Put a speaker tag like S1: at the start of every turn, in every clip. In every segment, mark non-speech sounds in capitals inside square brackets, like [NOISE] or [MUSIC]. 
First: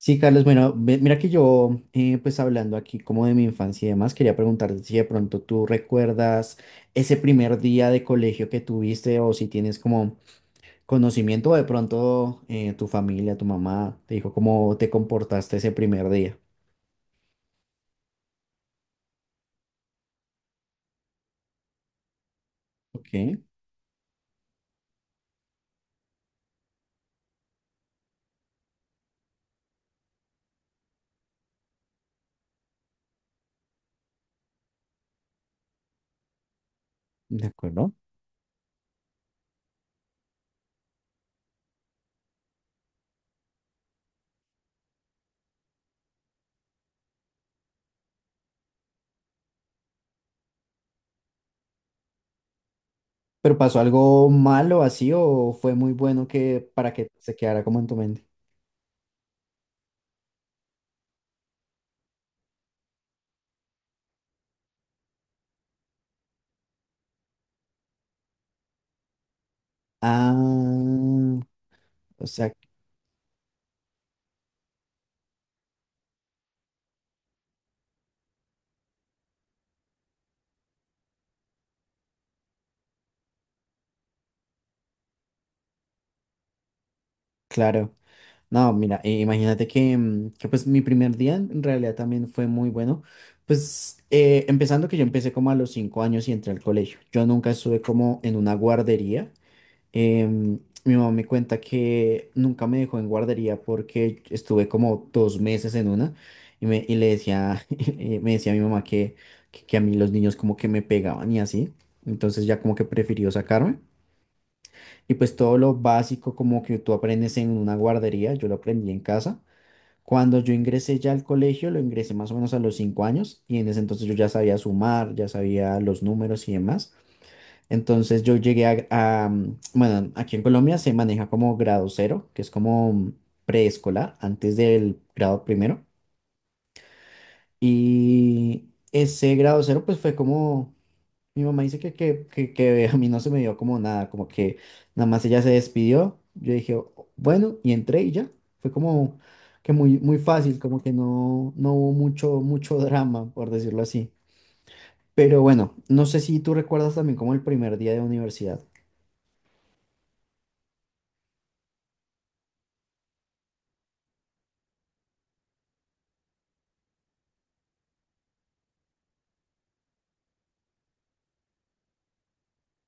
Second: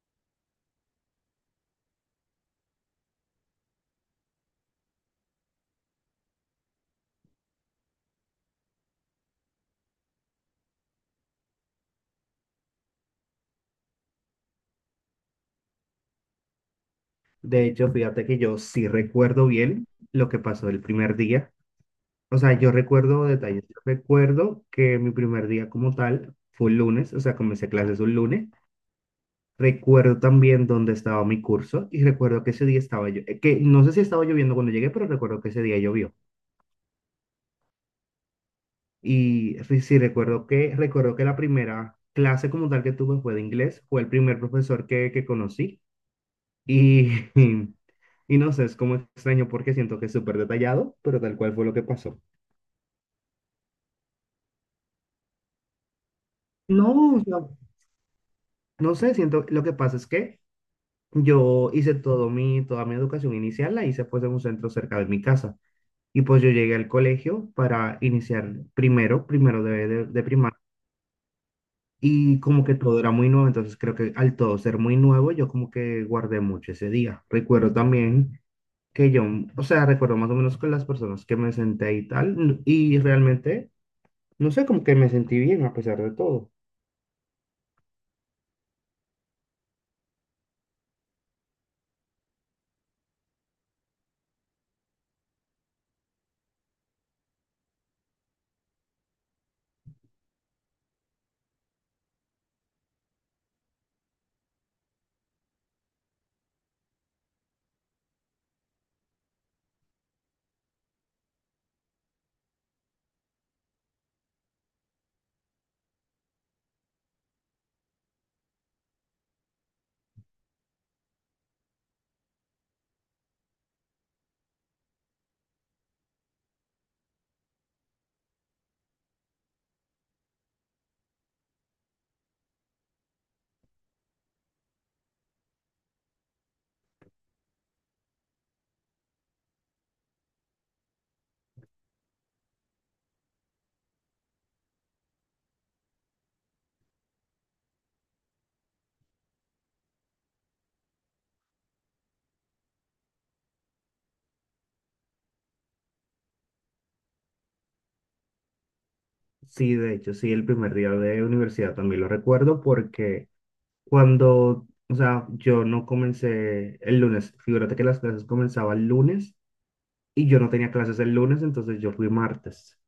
S1: Sí, Carlos, bueno, mira que yo, pues hablando aquí como de mi infancia y demás, quería preguntarte si de pronto tú recuerdas ese primer día de colegio que tuviste o si tienes como conocimiento o de pronto tu familia, tu mamá te dijo cómo te comportaste ese primer día.
S2: De hecho, fíjate que yo sí recuerdo bien lo que pasó el primer día. O sea, yo
S1: Ok,
S2: recuerdo detalles. Yo recuerdo que mi primer día como tal fue un lunes, o sea, comencé clases un lunes. Recuerdo también dónde estaba mi curso y recuerdo que ese día estaba yo, que no sé si estaba lloviendo cuando llegué, pero recuerdo que ese día llovió.
S1: de acuerdo.
S2: Sí recuerdo que la primera clase como tal que tuve fue de inglés, fue el primer profesor que conocí. Y, [LAUGHS] y no sé, es como extraño porque siento que es súper detallado, pero tal cual fue lo que pasó.
S1: ¿Pero pasó algo malo así o fue muy bueno que para que
S2: No, o
S1: se
S2: sea,
S1: quedara como en tu mente?
S2: no sé, siento, lo que pasa es que yo hice toda mi educación inicial, la hice pues en un centro cerca de mi casa. Y pues yo llegué al colegio para iniciar primero, primero de primaria.
S1: Ah, o
S2: Y
S1: sea.
S2: como que todo era muy nuevo, entonces creo que al todo ser muy nuevo, yo como que guardé mucho ese día. Recuerdo también que yo, o sea, recuerdo más o menos con las personas que me senté y tal, y realmente no sé, como que me sentí bien a pesar de todo.
S1: Claro. No, mira, imagínate que, que, pues mi primer día en realidad también fue muy bueno. Pues empezando que yo empecé como a los 5 años y entré al colegio. Yo nunca estuve como en una guardería. Em, Mi mamá me cuenta que nunca me dejó en guardería porque estuve como 2 meses en una y, me, y le decía, [LAUGHS] me decía a mi mamá que, que a mí los niños como que me pegaban y así. Entonces ya como que prefirió sacarme. Y pues todo lo básico como que tú aprendes en una guardería, yo lo aprendí en casa. Cuando yo ingresé ya al colegio, lo ingresé más o menos a los 5 años y en ese entonces yo ya sabía sumar, ya sabía los números y demás. Entonces yo llegué a bueno, aquí en Colombia se maneja como grado cero, que es como mm, preescolar, antes del grado primero. Y ese grado cero pues fue como mi mamá dice que a mí no se me dio como nada, como que nada más ella se despidió. Yo dije, bueno", y entré y ya. Fue como que muy, muy fácil, como que no, no hubo mucho, mucho drama, por decirlo así. Pero bueno, no sé si tú recuerdas también como el primer día de universidad.
S2: Sí, de hecho, sí, el primer día de universidad también lo recuerdo porque cuando, o sea, yo no comencé el lunes, figúrate que las clases comenzaban el lunes y yo no tenía clases el lunes, entonces yo fui martes.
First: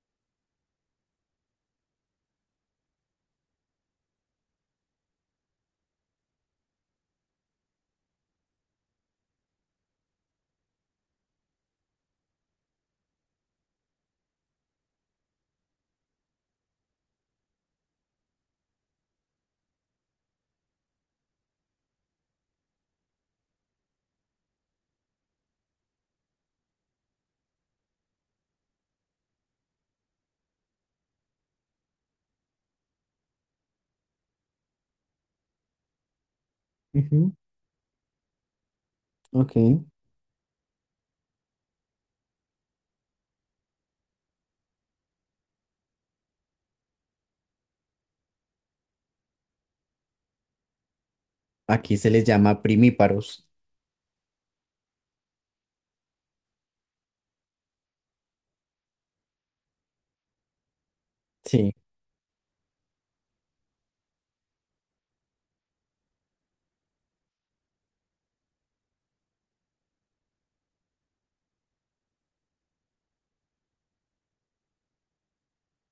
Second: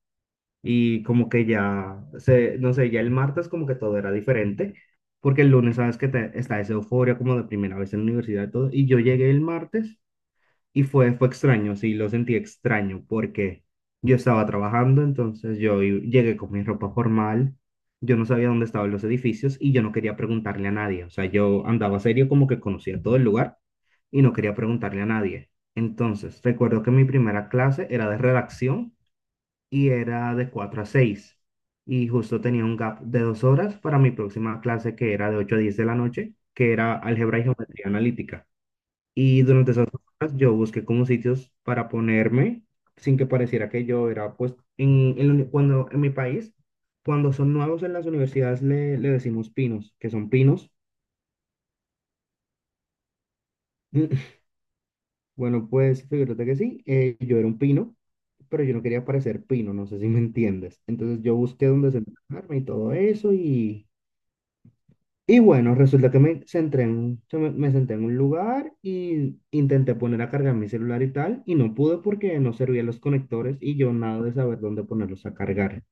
S2: Y como que ya, se, no sé, ya el martes como que todo era diferente, porque el lunes sabes que está esa euforia como de primera vez en la universidad y todo, y yo llegué el martes. Y fue extraño, sí, lo sentí extraño porque yo estaba trabajando, entonces llegué con mi ropa formal, yo no sabía dónde estaban los edificios y yo no quería preguntarle a nadie. O sea, yo andaba serio como que conocía todo el lugar y no quería preguntarle a nadie. Entonces, recuerdo que mi primera clase era de redacción y era de 4 a 6 y justo tenía un gap de 2 horas para mi próxima clase, que era de 8 a 10 de la noche, que era
S1: Ujú.
S2: álgebra y geometría analítica. Y
S1: Ok.
S2: durante esas horas yo busqué como sitios para ponerme sin que pareciera que yo era, pues, en la cuando en mi país, cuando son nuevos en las universidades le decimos pinos, que son pinos.
S1: Aquí se les llama primíparos.
S2: [LAUGHS] Bueno, pues fíjate que sí, yo era un pino, pero yo no quería parecer pino, no sé si me entiendes. Entonces yo busqué
S1: Sí,
S2: dónde sentarme y todo eso y bueno, resulta que me senté en, un- se me, me senté en un lugar y intenté poner a cargar mi celular y tal, y no pude porque no servían los conectores y yo nada de saber dónde ponerlos a cargar.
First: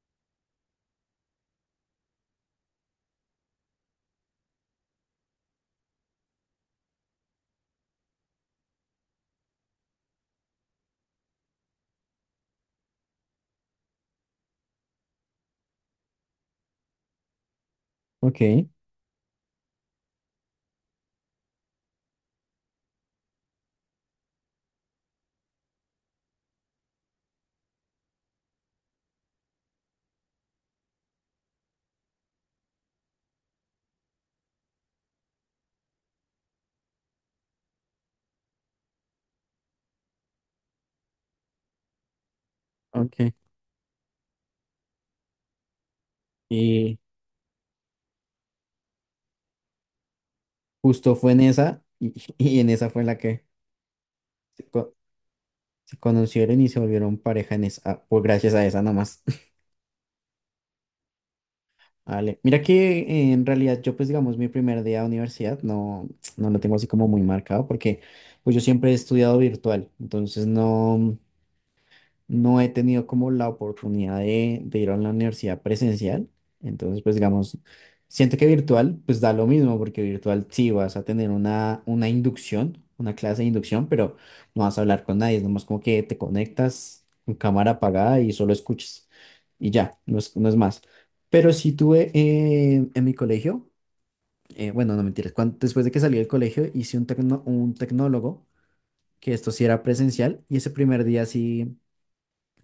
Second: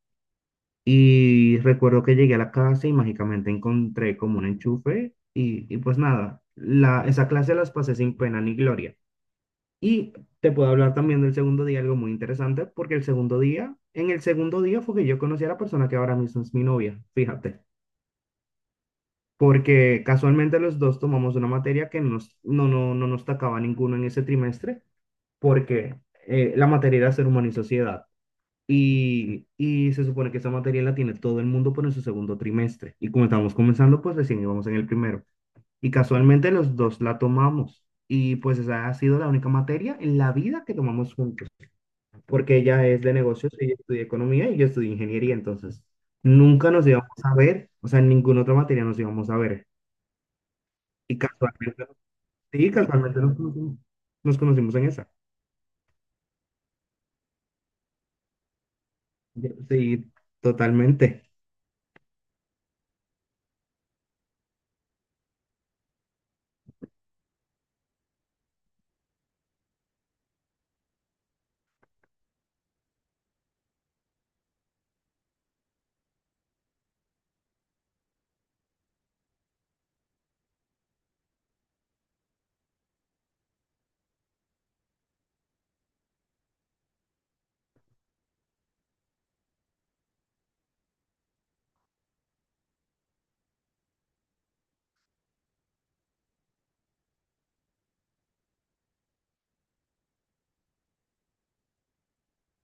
S2: Y recuerdo que llegué a la casa y mágicamente encontré como un enchufe y pues nada, esa clase las pasé sin pena ni gloria. Y te puedo hablar también del segundo día, algo muy interesante, porque en el segundo día fue que yo conocí a la persona que ahora mismo es mi novia, fíjate,
S1: ok,
S2: porque casualmente los dos tomamos una materia que no nos tocaba ninguno en ese trimestre, porque la materia era Ser Humano y Sociedad. Y se supone que esa materia la tiene todo el mundo por en su segundo trimestre. Y como estábamos comenzando, pues recién íbamos en el primero. Y casualmente los dos la tomamos. Y pues esa ha sido la única materia en la vida que tomamos juntos, porque ella es de
S1: ok.
S2: negocios, ella estudia economía y yo estudio ingeniería, entonces nunca nos
S1: Y
S2: íbamos a ver, o sea, en ninguna otra materia nos íbamos a ver.
S1: justo
S2: Y
S1: fue en esa,
S2: casualmente
S1: y, [LAUGHS] y en
S2: Sí,
S1: esa fue en la
S2: casualmente nos
S1: que
S2: conocimos,
S1: se,
S2: en
S1: co-
S2: esa.
S1: se conocieron y se volvieron pareja en esa, ah, pues gracias a esa nada más.
S2: Sí, totalmente.
S1: Vale. Mira que en realidad yo pues digamos mi primer día de universidad no, no lo tengo así como muy marcado porque pues yo siempre he estudiado virtual, entonces no, no he tenido como la oportunidad de ir a la universidad presencial. Entonces, pues digamos, siento que virtual, pues da lo mismo, porque virtual sí vas a tener una inducción, una clase de inducción, pero no vas a hablar con nadie, es nomás como que te conectas con cámara apagada y solo escuchas. Y ya, no es, no es más. Pero sí tuve en mi colegio, bueno, no mentiras, después de que salí del colegio hice un tecnólogo, que esto sí era presencial, y ese primer día sí.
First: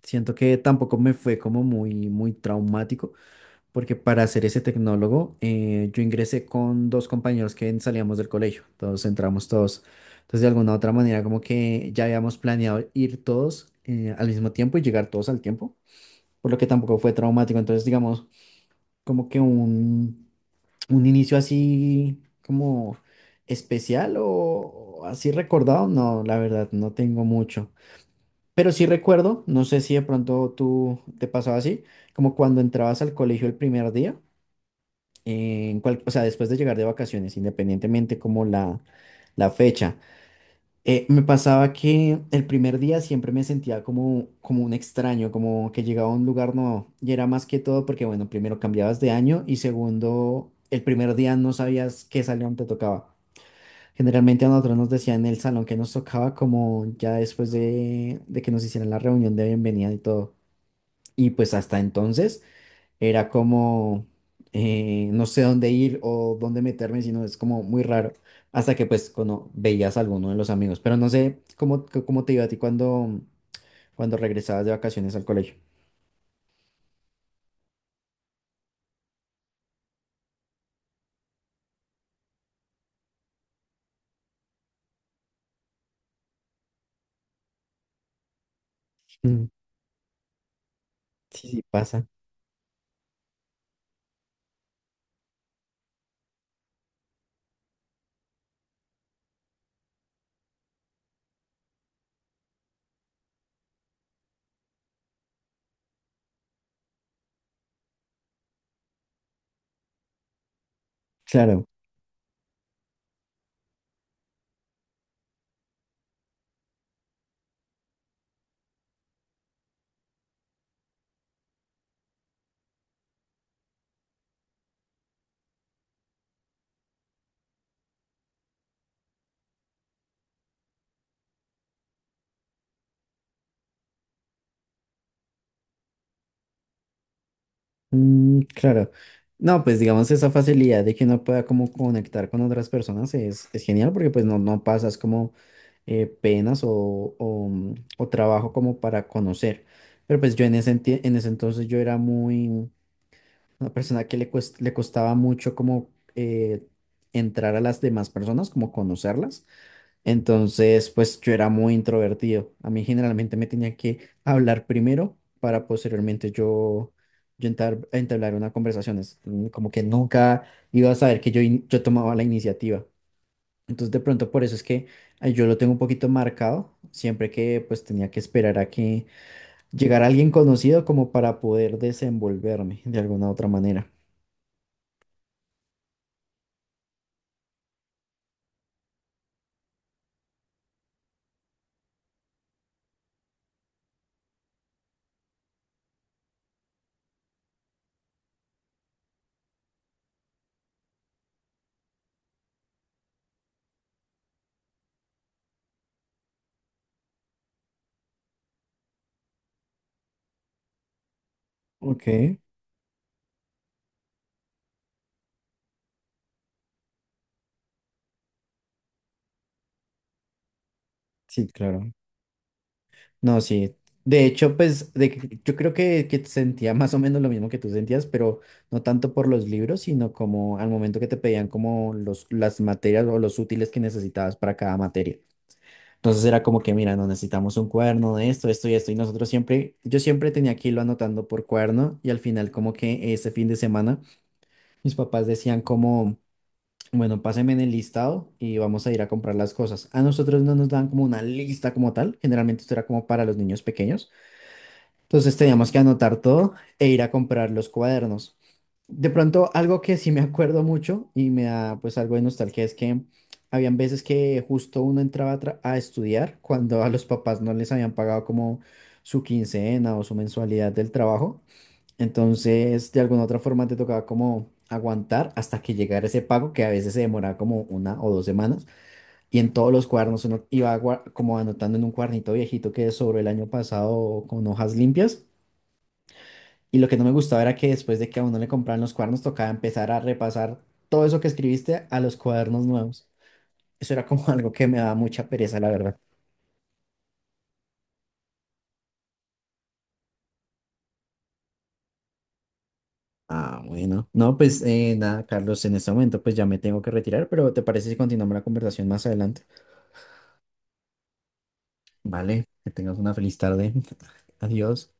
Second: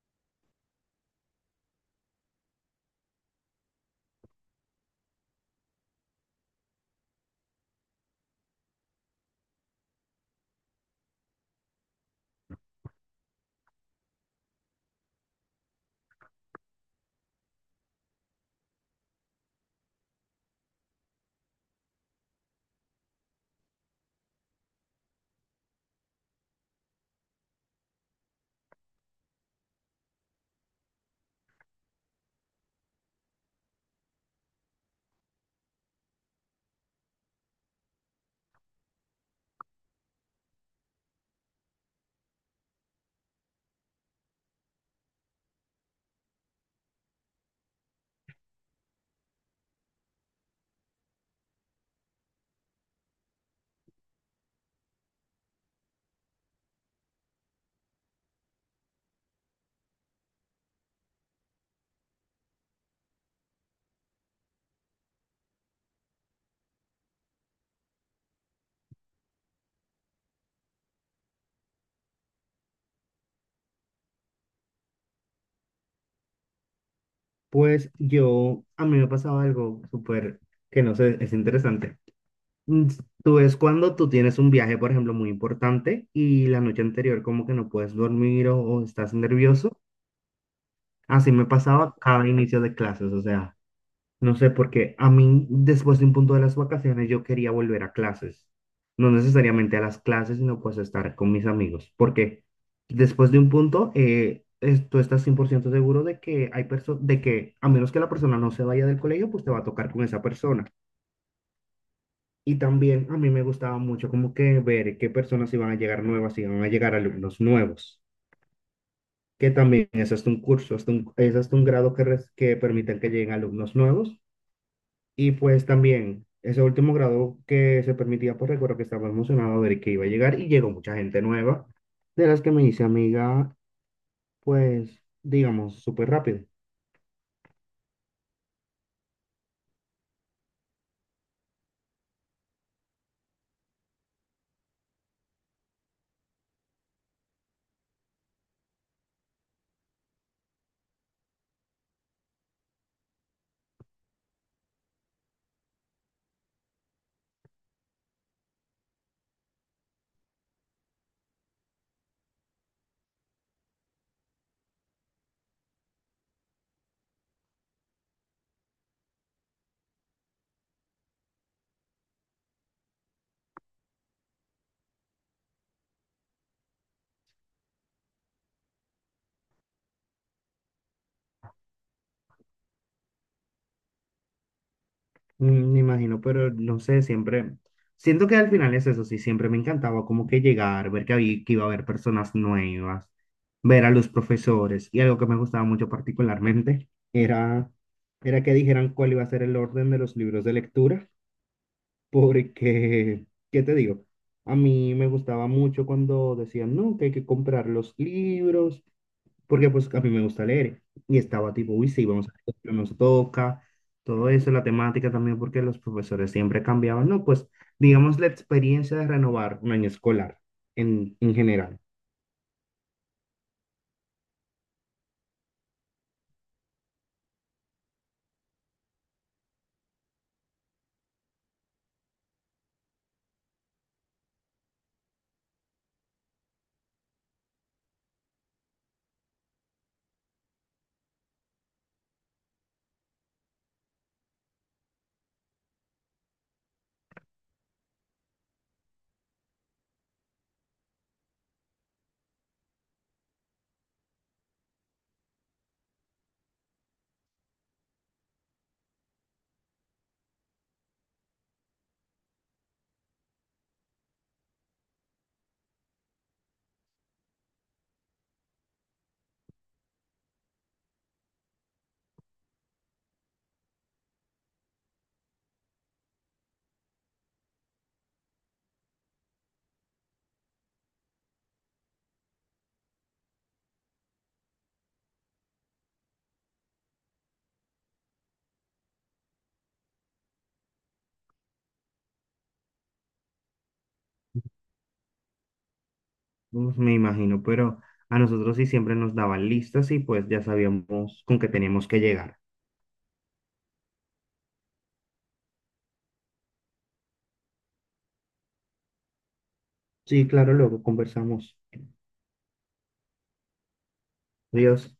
S1: Siento que tampoco me fue como muy, muy traumático, porque para ser ese tecnólogo, yo ingresé con 2 compañeros que salíamos del colegio, todos entramos todos. Entonces, de alguna u otra manera, como que ya habíamos planeado ir todos al mismo tiempo y llegar todos al tiempo, por lo que tampoco fue traumático. Entonces, digamos, como que un inicio así como especial o así recordado, no, la verdad, no tengo mucho. Pero sí recuerdo, no sé si de pronto tú te pasaba así, como cuando entrabas al colegio el primer día, o sea, después de llegar de vacaciones, independientemente como la fecha, me pasaba que el primer día siempre me sentía como, como un extraño, como que llegaba a un lugar nuevo. Y era más que todo porque, bueno, primero cambiabas de año y segundo, el primer día no sabías qué salón te tocaba. Generalmente a nosotros nos decían en el salón que nos tocaba como ya después de que nos hicieran la reunión de bienvenida y todo. Y pues hasta entonces era como no sé dónde ir o dónde meterme, sino es como muy raro. Hasta que pues cuando veías a alguno de los amigos. Pero no sé cómo, cómo te iba a ti cuando, cuando regresabas de vacaciones al colegio.
S2: Pues yo, a mí me pasaba algo súper, que no sé, es interesante. Mm, Tú es cuando tú tienes un viaje, por ejemplo, muy importante y la noche anterior como que no puedes dormir o estás
S1: Mm.
S2: nervioso. Así me
S1: Sí, sí,
S2: pasaba
S1: pasa.
S2: cada inicio de clases, o sea. No sé, porque a mí después de un punto de las vacaciones yo quería volver a clases. No necesariamente a las clases, sino pues estar con mis amigos. Porque después de un punto, tú estás 100% seguro de que de que a menos que la persona no se vaya del colegio, pues te va a tocar con esa persona.
S1: Claro.
S2: Y también a mí me gustaba mucho como que ver qué personas iban a llegar nuevas, si iban a llegar alumnos nuevos. Que también es hasta un curso, es hasta un grado que, que permiten que lleguen alumnos nuevos. Y pues también, ese último grado que se permitía, pues recuerdo que estaba emocionado de que iba a llegar y llegó mucha gente nueva, de las que me hice amiga, pues, digamos, súper rápido.
S1: Mm, claro. No, pues digamos esa facilidad de que uno pueda como conectar con otras personas es genial porque pues no, no pasas como penas o o trabajo como para conocer. Pero pues yo en en ese entonces yo era muy una persona que le costaba mucho como entrar a las demás personas, como conocerlas. Entonces, pues yo era muy introvertido. A mí generalmente me tenía que hablar primero para posteriormente yo, yo entablar, entablar una conversación. Es como que nunca iba a saber que yo tomaba la iniciativa. Entonces, de pronto por eso es que yo lo tengo un poquito marcado, siempre que pues tenía que esperar a que llegara alguien conocido como para poder desenvolverme de alguna otra manera.
S2: Me imagino, pero no sé, siempre, siento que al final es eso, sí, siempre me encantaba como que llegar, ver que iba a haber personas nuevas, ver a los profesores. Y algo que me gustaba mucho particularmente era que dijeran cuál iba a ser el orden de los libros de lectura. Porque, ¿qué te digo? A mí me gustaba mucho cuando decían, no, que hay que comprar los libros, porque pues a mí me gusta leer. Y estaba tipo, uy, sí,
S1: Ok,
S2: vamos a ver qué nos toca, todo eso, la temática también, porque los profesores siempre cambiaban, ¿no? Pues, digamos, la experiencia de renovar un año escolar en
S1: sí,
S2: general.
S1: claro. No, sí. De hecho, pues yo creo que sentía más o menos lo mismo que tú sentías, pero no tanto por los libros, sino como al momento que te pedían como los, las materias o los útiles que necesitabas para cada materia. Entonces era como que, mira, no necesitamos un cuaderno de esto, esto y esto. Y nosotros siempre, yo siempre tenía que irlo anotando por cuaderno y al final como que ese fin de semana mis papás decían como, bueno, pásenme en el listado y vamos a ir a comprar las cosas. A nosotros no nos dan como una lista como tal, generalmente esto era como para los niños pequeños, entonces teníamos que anotar todo e ir a comprar los cuadernos. De pronto, algo que sí me acuerdo mucho y me da pues algo de nostalgia es que habían veces que justo uno entraba a estudiar cuando a los papás no les habían pagado como su quincena o su mensualidad del trabajo. Entonces, de alguna otra forma te tocaba como aguantar hasta que llegara ese pago que a veces se demoraba como 1 o 2 semanas. Y en todos los cuadernos uno iba como anotando en un cuadernito viejito que sobró el año pasado con hojas limpias, y lo que no me gustaba era que después de que a uno le compraban los cuadernos, tocaba empezar a repasar todo eso que escribiste a los cuadernos nuevos. Eso era como [LAUGHS] algo que me daba mucha pereza, la verdad.
S2: Pues, me imagino, pero a nosotros sí siempre nos daban listas y pues ya sabíamos con qué teníamos que llegar.
S1: Ah, bueno. No, pues nada, Carlos, en este momento pues ya me tengo que retirar, pero ¿te parece si continuamos la conversación más adelante?
S2: Sí, claro, luego conversamos.
S1: Vale, que tengas una feliz tarde. [LAUGHS]
S2: Adiós.
S1: Adiós.